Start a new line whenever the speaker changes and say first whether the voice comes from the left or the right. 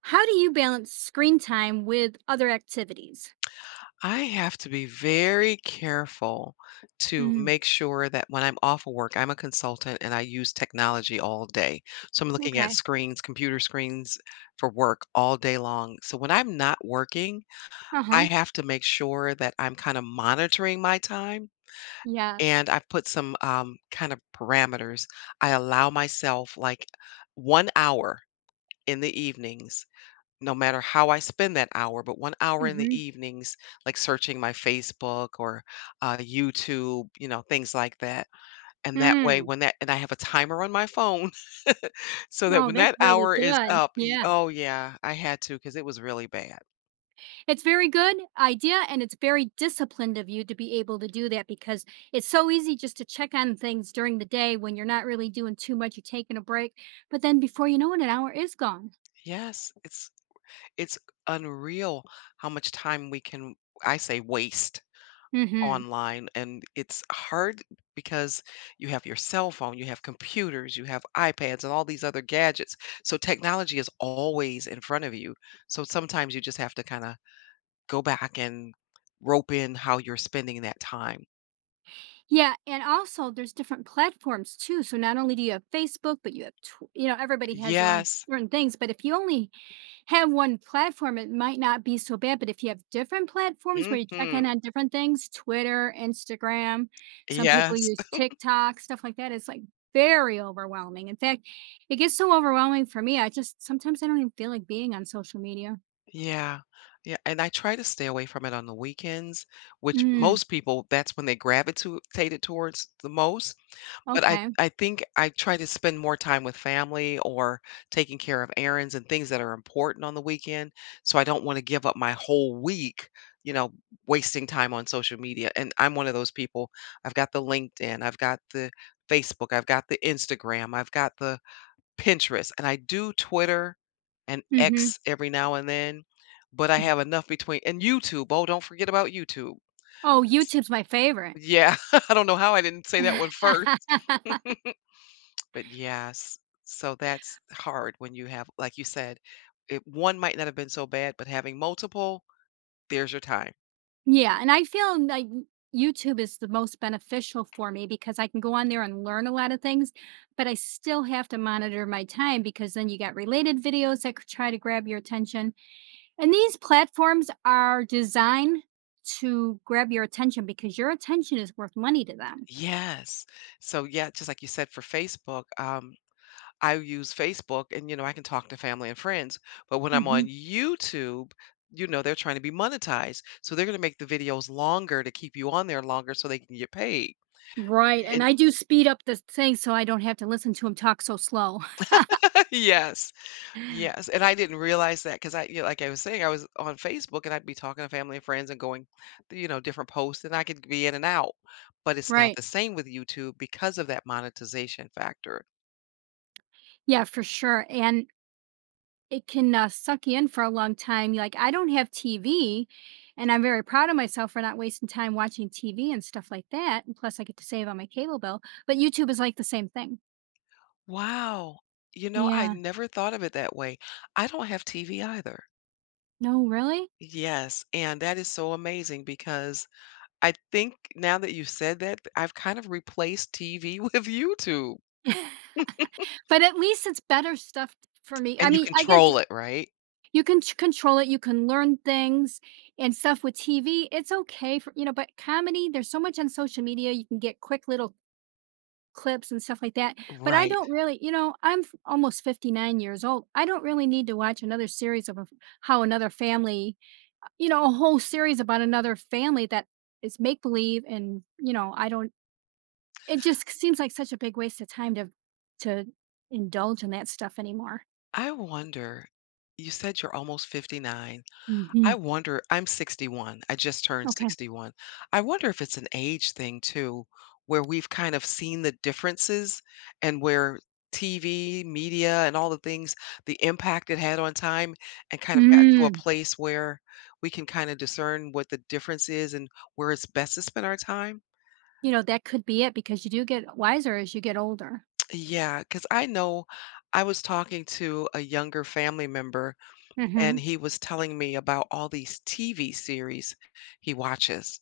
right: How do you balance screen time with other activities?
left: I have to be very careful to
right: Mm,
left: make sure that when I'm off of work, I'm a consultant and I use technology all day. So I'm looking at
right: okay.
left: screens, computer screens for work all day long. So when I'm not working, I
right: Uh-huh.
left: have to make sure that I'm kind of monitoring my time
right: Yes.
left: and I've put some kind of parameters. I allow myself like 1 hour in the evenings no matter how I spend that hour, but 1 hour in the
right: Mhm.
left: evenings, like, searching my Facebook or, YouTube, you know, things like that, and that way,
right: Mm.
left: when that and I have a timer on my phone so that
right: Oh,
left: when
right: that's
left: that
right: really
left: hour is
right: good.
left: up y
right: Yeah.
left: oh, yeah, I had to because it was really bad.
right: It's very good idea and it's very disciplined of you to be able to do that because it's so easy just to check on things during the day when you're not really doing too much, you're taking a break, but then before you know it an hour is gone.
left: Yes, it's unreal how much time we can, I say, waste
right: Mhm.
left: online. And it's hard because you have your cell phone, you have computers, you have iPads and all these other gadgets. So technology is always in front of you. So sometimes you just have to kind of go back and rope in how you're spending that time.
right: Yeah, and also there's different platforms too. So not only do you have Facebook, but you have you know everybody has their own
left: Yes.
right: certain things, but if you only have one platform, it might not be so bad. But if you have different platforms where you check
left: Mhm.
right: in on different things, Twitter, Instagram, some people
left: Yes.
right: use TikTok, stuff like that, it's like very overwhelming. In fact, it gets so overwhelming for me. I just sometimes I don't even feel like being on social media.
left: Yeah. Yeah, and I try to stay away from it on the weekends, which
right: Mm,
left: most people, that's when they gravitate towards the most. But I
right: okay.
left: I think I try to spend more time with family or taking care of errands and things that are important on the weekend, so I don't wanna give up my whole week, you know, wasting time on social media. And I'm one of those people, I've got the LinkedIn, I've got the Facebook, I've got the Instagram, I've got the Pinterest, and I do Twitter and
right: Hmm.
left: X every now and then, but I have enough between, and YouTube, oh, don't forget about YouTube.
right: Oh,
left: It's,
right: YouTube's my favorite.
left: yeah, I don't know how I didn't say that one first. But yes, so that's hard when you have, like you said, it, one might not have been so bad, but having multiple, there's your time.
right: Yeah, and I feel like YouTube is the most beneficial for me because I can go on there and learn a lot of things, but I still have to monitor my time because then you got related videos that could try to grab your attention. And these platforms are designed to grab your attention because your attention is worth money to them.
left: Yes. So yeah, just like you said for Facebook, I use Facebook and you know I can talk to family and friends, but when I'm on
right: Hmm.
left: YouTube, you know they're trying to be monetized, so they're going to make the videos longer to keep you on there longer so they can get paid.
right: Right. And
left: And
right: I do speed up the thing so I don't have to listen to him talk so slow.
left: yes. Yes, and I didn't realize that because I, you know, like I was saying, I was on Facebook and I'd be talking to family and friends and going, th you know, different posts and I could be in and out, but it's not
right: Right.
left: the same with YouTube because of that monetization factor.
right: Yeah, for sure. And it can suck you in for a long time. Like I don't have TV, and I'm very proud of myself for not wasting time watching TV and stuff like that. And plus, I get to save on my cable bill. But YouTube is like the same thing.
left: Wow. You know, I
right: Yeah.
left: never thought of it that way. I don't have TV either.
right: No, really.
left: Yes, and that is so amazing because I think now that you've said that, I've kind of replaced TV with YouTube.
right: But at least it's better stuff for me. I
left: And you
right: mean, I guess. You,
left: control it, right?
right: you can control it. You can learn things and stuff with TV. It's okay for, you know, but comedy, there's so much on social media. You can get quick little clips and stuff like that, but I
left: Right.
right: don't really you know, I'm f almost 59 years old. I don't really need to watch another series of how another family you know, a whole series about another family that is make believe and, you know, I don't it just seems like such a big waste of time to indulge in that stuff anymore.
left: I wonder, you said you're almost 59. I
right: Mhm.
left: wonder, I'm 61. I just turned
right: Okay.
left: 61. I wonder if it's an age thing too, where we've kind of seen the differences and where TV, media, and all the things, the impact it had on time, and kind of gotten to a
right: Mm.
left: place where we can kind of discern what the difference is and where it's best to spend our time.
right: You know, that could be it because you do get wiser as you get older.
left: Yeah, because I know I was talking to a younger family member and
right: Mhm.
left: he was telling me about all these TV series he watches.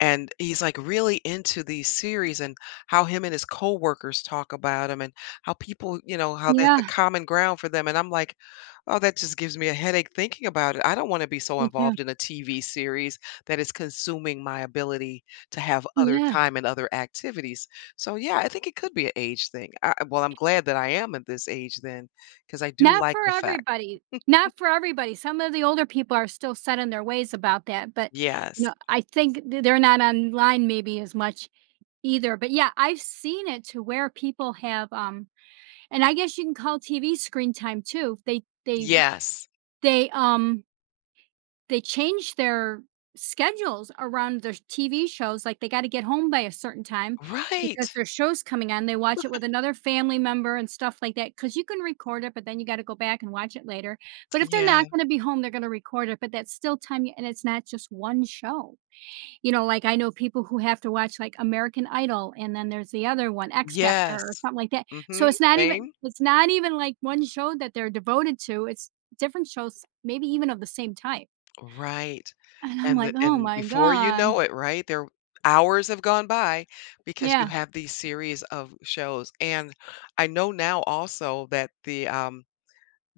left: And he's like really into these series and how him and his coworkers talk about them and how people, you know, how that's a
right: Yeah,
left: common ground for them. And I'm like, oh, that just gives me a headache thinking about it. I don't want to be so
right: me too.
left: involved in a TV series that is consuming my ability to have other
right: Yes.
left: time and other activities. So, yeah, I think it could be an age thing. Well, I'm glad that I am at this age then because I do
right: Not
left: like
right: for
left: the fact.
right: everybody. Not for everybody. Some of the older people are still set in their ways about that, but, you
left: Yes.
right: know, I think th they're not online maybe as much either, but yeah, I've seen it to where people have, and I guess you can call TV screen time too.
left: Yes.
right: They, um they change their schedules around their TV shows, like, they gotta get home by a certain time because
left: Right.
right: their show's coming on, they watch it with another family member and stuff like that. Because you can record it, but then you gotta go back and watch it later, but if they're
left: Yeah.
right: not gonna be home, they're gonna record it, but that's still time you and it's not just one show, you know, like, I know people who have to watch, like, American Idol, and then there's the other one, X Factor or
left: Yes.
right: something like that,
left: Mhm.
right: so it's not even
left: Same.
right: like, one show that they're devoted to, it's different shows, maybe even of the same type.
left: Right.
right: And I'm
left: And
right: like,
left: the
right: "Oh
left: and
right: my
left: before you
right: god."
left: know it, right, there hours have gone by because you
right: Yeah.
left: have these series of shows. And I know now also that the,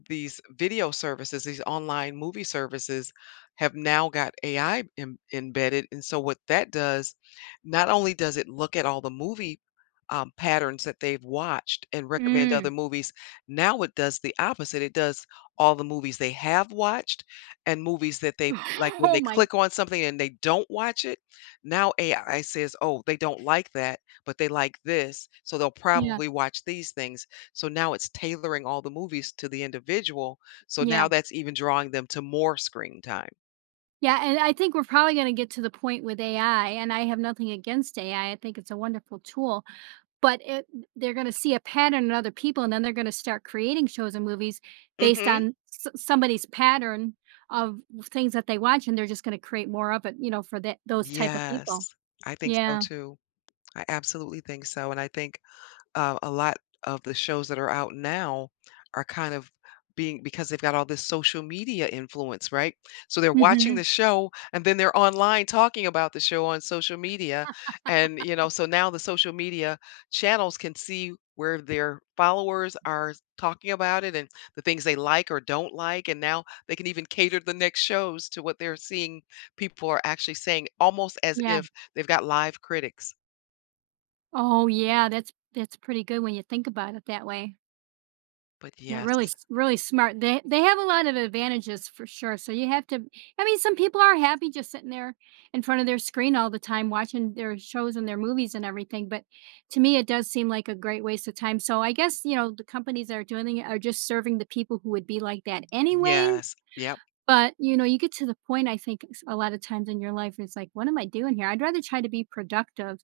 left: these video services, these online movie services have now got AI embedded, and so what that does, not only does it look at all the movie, patterns that they've watched and recommend
right: Mm.
left: other movies, now it does the opposite. It does all the movies they have watched and movies that they like, when
right: Oh
left: they
right: my
left: click on something and they don't watch it, now AI says, "Oh, they don't like that, but they like this, so they'll
right: yeah,
left: probably watch these things." So now it's tailoring all the movies to the individual. So
right: yeah.
left: now that's even drawing them to more screen time.
right: Yeah, and I think we're probably gonna get to the point with AI, and I have nothing against AI, I think it's a wonderful tool, but it they're gonna see a pattern in other people, and then they're gonna start creating shows and movies based
left: Mhm.
right: on s somebody's pattern of things that they watch, and they're just gonna create more of it, you know, for that those type of
left: Yes,
right: people.
left: I think so
right: Yeah.
left: too. I absolutely think so, and I think a lot of the shows that are out now are kind of being, because they've got all this social media influence, right? So they're watching
right: Mhm.
left: the show and then they're online talking about the show on social media. And, you know, so now the social media channels can see where their followers are talking about it and the things they like or don't like. And now they can even cater the next shows to what they're seeing people are actually saying, almost as
right: Yeah.
left: if they've got live critics.
right: Oh, yeah, that's pretty good when you think about it that way.
left: But
right: Yeah, really,
left: yes,
right: s really smart. They have a lot of advantages for sure, so you have to I mean, some people are happy just sitting there in front of their screen all the time watching their shows and their movies and everything, but to me, it does seem like a great waste of time, so I guess, you know, the companies that are doing it are just serving the people who would be like that anyways,
left: yes, yep.
right: but, you know, you get to the point, I think, s a lot of times in your life, it's like, "What am I doing here?" I'd rather try to be productive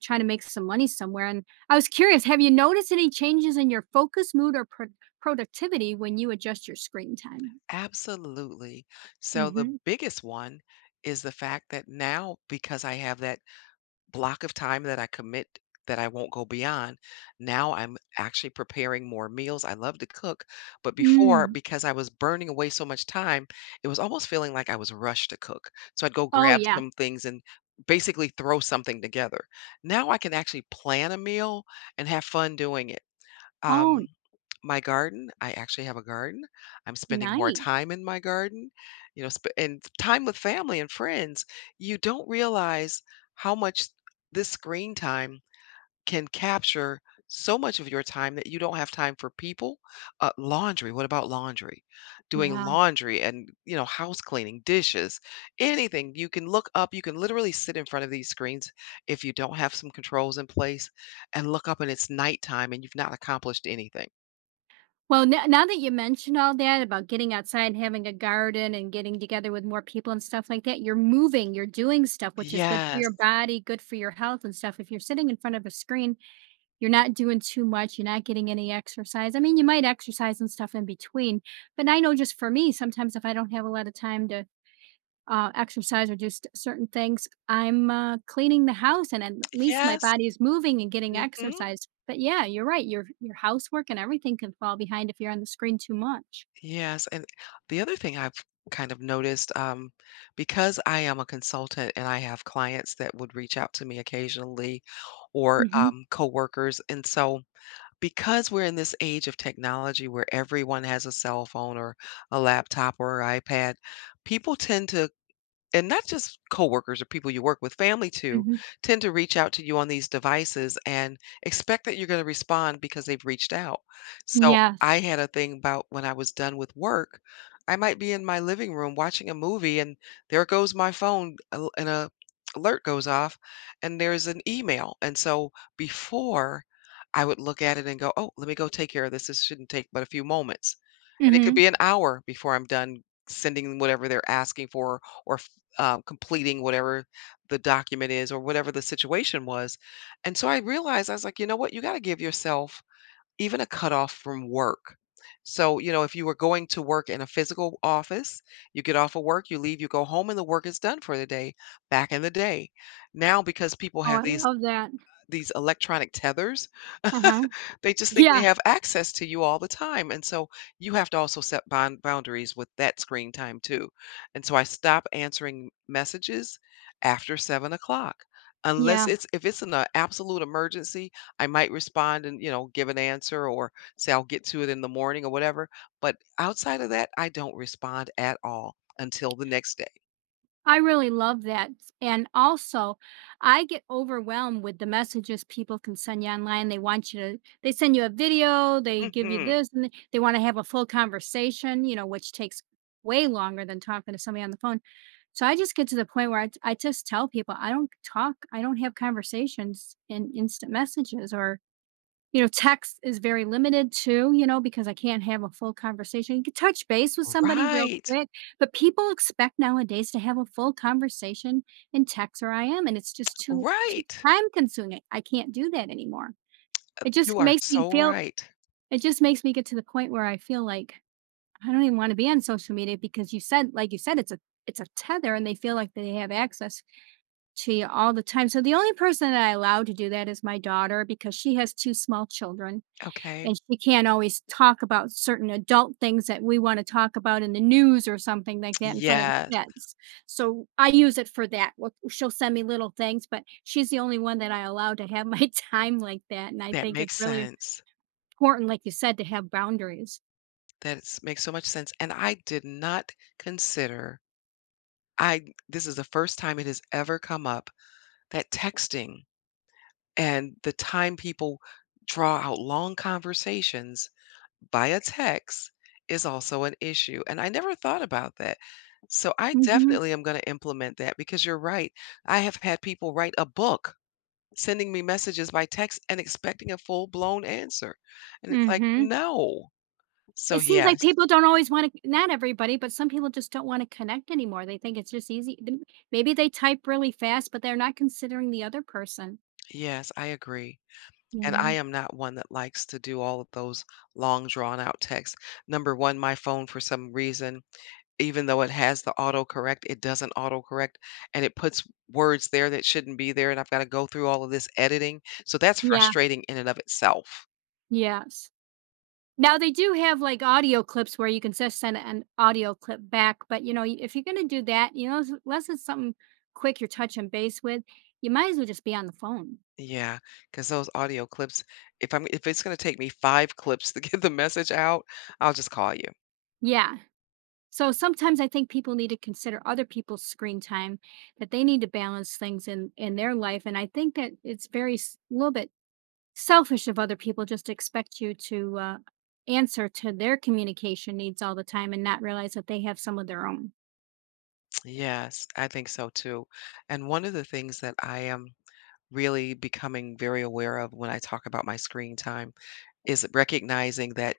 right: trying to make some money somewhere. And I was curious, have you noticed any changes in your focus, mood, or productivity when you adjust your screen time?
left: Absolutely. So the
right: Hmm.
left: biggest one is the fact that now, because I have that block of time that I commit, that I won't go beyond, now I'm actually preparing more meals. I love to cook, but before,
right: Mm.
left: because I was burning away so much time, it was almost feeling like I was rushed to cook. So I'd go
right: Oh,
left: grab
right: yeah.
left: some things and basically throw something together. Now I can actually plan a meal and have fun doing it.
right: Oh,
left: Um, my garden, I actually have a garden. I'm spending more
right: nice.
left: time in my garden, you know, and time with family and friends. You don't realize how much this screen time can capture so much of your time that you don't have time for people. Laundry, what about laundry? Doing
right: Yeah.
left: laundry and, you know, house cleaning, dishes, anything. You can look up, you can literally sit in front of these screens, if you don't have some controls in place, and look up and it's nighttime and you've not accomplished anything.
right: Well, now that you mentioned all that about getting outside having a garden and getting together with more people and stuff like that, you're moving, you're doing stuff, which is good for
left: Yes.
right: your body, good for your health and stuff. If you're sitting in front of a screen, you're not doing too much, you're not getting any exercise. I mean, you might exercise and stuff in between, but I know just for me, sometimes if I don't have a lot of time to exercise or do certain things, I'm cleaning the house, and at least my
left: Yes.
right: body is moving and getting
left: Hmm.
right: exercise. But yeah, you're right. Your housework and everything can fall behind if you're on the screen too much.
left: Yes, and the other thing I've kind of noticed, because I am a consultant and I have clients that would reach out to me occasionally or
right: Hmm.
left: coworkers, and so because we're in this age of technology where everyone has a cell phone or a laptop or iPad, people tend to, and not just coworkers or people you work with, family too,
right: Hmm.
left: tend to reach out to you on these devices and expect that you're going to respond because they've reached out. So
right: Yeah.
left: I had a thing about when I was done with work, I might be in my living room watching a movie, and there goes my phone, and a alert goes off, and there's an email. And so before I would look at it and go, "Oh, let me go take care of this. This shouldn't take but a few moments." And it could
right: Hmm.
left: be an hour before I'm done sending whatever they're asking for completing whatever the document is or whatever the situation was. And so I realized, I was like, you know what? You got to give yourself even a cutoff from work. So, you know, if you were going to work in a physical office, you get off of work, you leave, you go home, and the work is done for the day, back in the day. Now, because people
right: Oh,
left: have
right: I love that.
left: these electronic tethers,
right: Uh huh.
left: they just think they
right: Yeah.
left: have access to you all the time, and so you have to also set boundaries with that screen time too. And so I stop answering messages after 7 o'clock,
right: Yeah.
left: unless it's if it's an, absolute emergency, I might respond and, you know, give an answer or say I'll get to it in the morning or whatever, but outside of that, I don't respond at all until the next day.
right: I really love that. And also, I get overwhelmed with the messages people can send you online. They want you to, they send you a video, they give you
left: Mhm.
right: this, and they want to have a full conversation, you know, which takes way longer than talking to somebody on the phone. So I just get to the point where I just tell people I don't talk, I don't have conversations in instant messages or you know, text is very limited too, you know, because I can't have a full conversation. You can touch base with somebody real
left: Right.
right: quick, but people expect nowadays to have a full conversation in text or IM, and it's just too
left: Right.
right: time consuming. I can't do that anymore. It
left: You
right: just
left: are
right: makes me
left: so
right: feel
left: right.
right: it just makes me get to the point where I feel like I don't even want to be on social media because you said like you said it's a tether and they feel like they have access to you all the time. So the only person that I allow to do that is my daughter because she has two small children
left: Okay.
right: and she can't always talk about certain adult things that we wanna talk about in the news or something like that in front of the
left: Yes.
right: kids. So, I use it for that. Well, she'll send me little things, but she's the only one that I allow to have my time like that, and I
left: That
right: think it's
left: makes
right: really
left: sense.
right: important, like you said, to have boundaries.
left: That s makes so much sense, and I did not consider, I this is the first time it has ever come up that texting and the time people draw out long conversations via text is also an issue, and I never thought about that. So I
right: Mhm,
left: definitely am gonna implement that because you're right. I have had people write a book sending me messages by text and expecting a full-blown answer, and it's like,
right: mhm.
left: "No." So
right: It seems like
left: yes,
right: people don't always wanna not everybody, but some people just don't wanna connect anymore. They think it's just easy th maybe they type really fast, but they're not considering the other person,
left: yes, I agree.
right: you
left: And I
right: know?
left: am not one that likes to do all of those long drawn out texts. Number one, my phone for some reason, even though it has the autocorrect, it doesn't autocorrect and it puts words there that shouldn't be there. And I've got to go through all of this editing. So that's
right: Yeah,
left: frustrating in and of itself.
right: yes. Now they do have, like, audio clips where you can just send an audio clip back, but, you know, if you're gonna do that, you know, s unless it's something quick you're touching base with, you might as well just be on the phone.
left: Yeah, because those audio clips, if it's gonna take me 5 clips to get the message out, I'll just call you.
right: Yeah. So sometimes I think people need to consider other people's screen time, that they need to balance things in their life, and I think that it's very s little bit selfish of other people just to expect you to, answer to their communication needs all the time and not realize that they have some of their own.
left: Yes, I think so too. And one of the things that I am really becoming very aware of when I talk about my screen time is recognizing that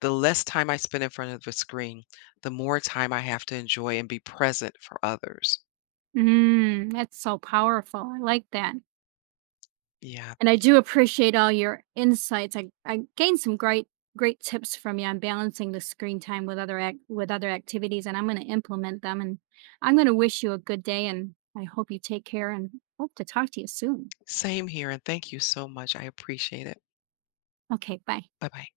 left: the less time I spend in front of the screen, the more time I have to enjoy and be present for others.
right: Mm, that's so powerful. I like that.
left: Yeah,
right: And I do appreciate all your insights. I gained some great tips from you on balancing the screen time with other with other activities, and I'm going to implement them. And I'm going to wish you a good day, and I hope you take care, and hope to talk to you soon.
left: same here. And thank you so much. I appreciate it.
right: Okay, bye.
left: Bye bye.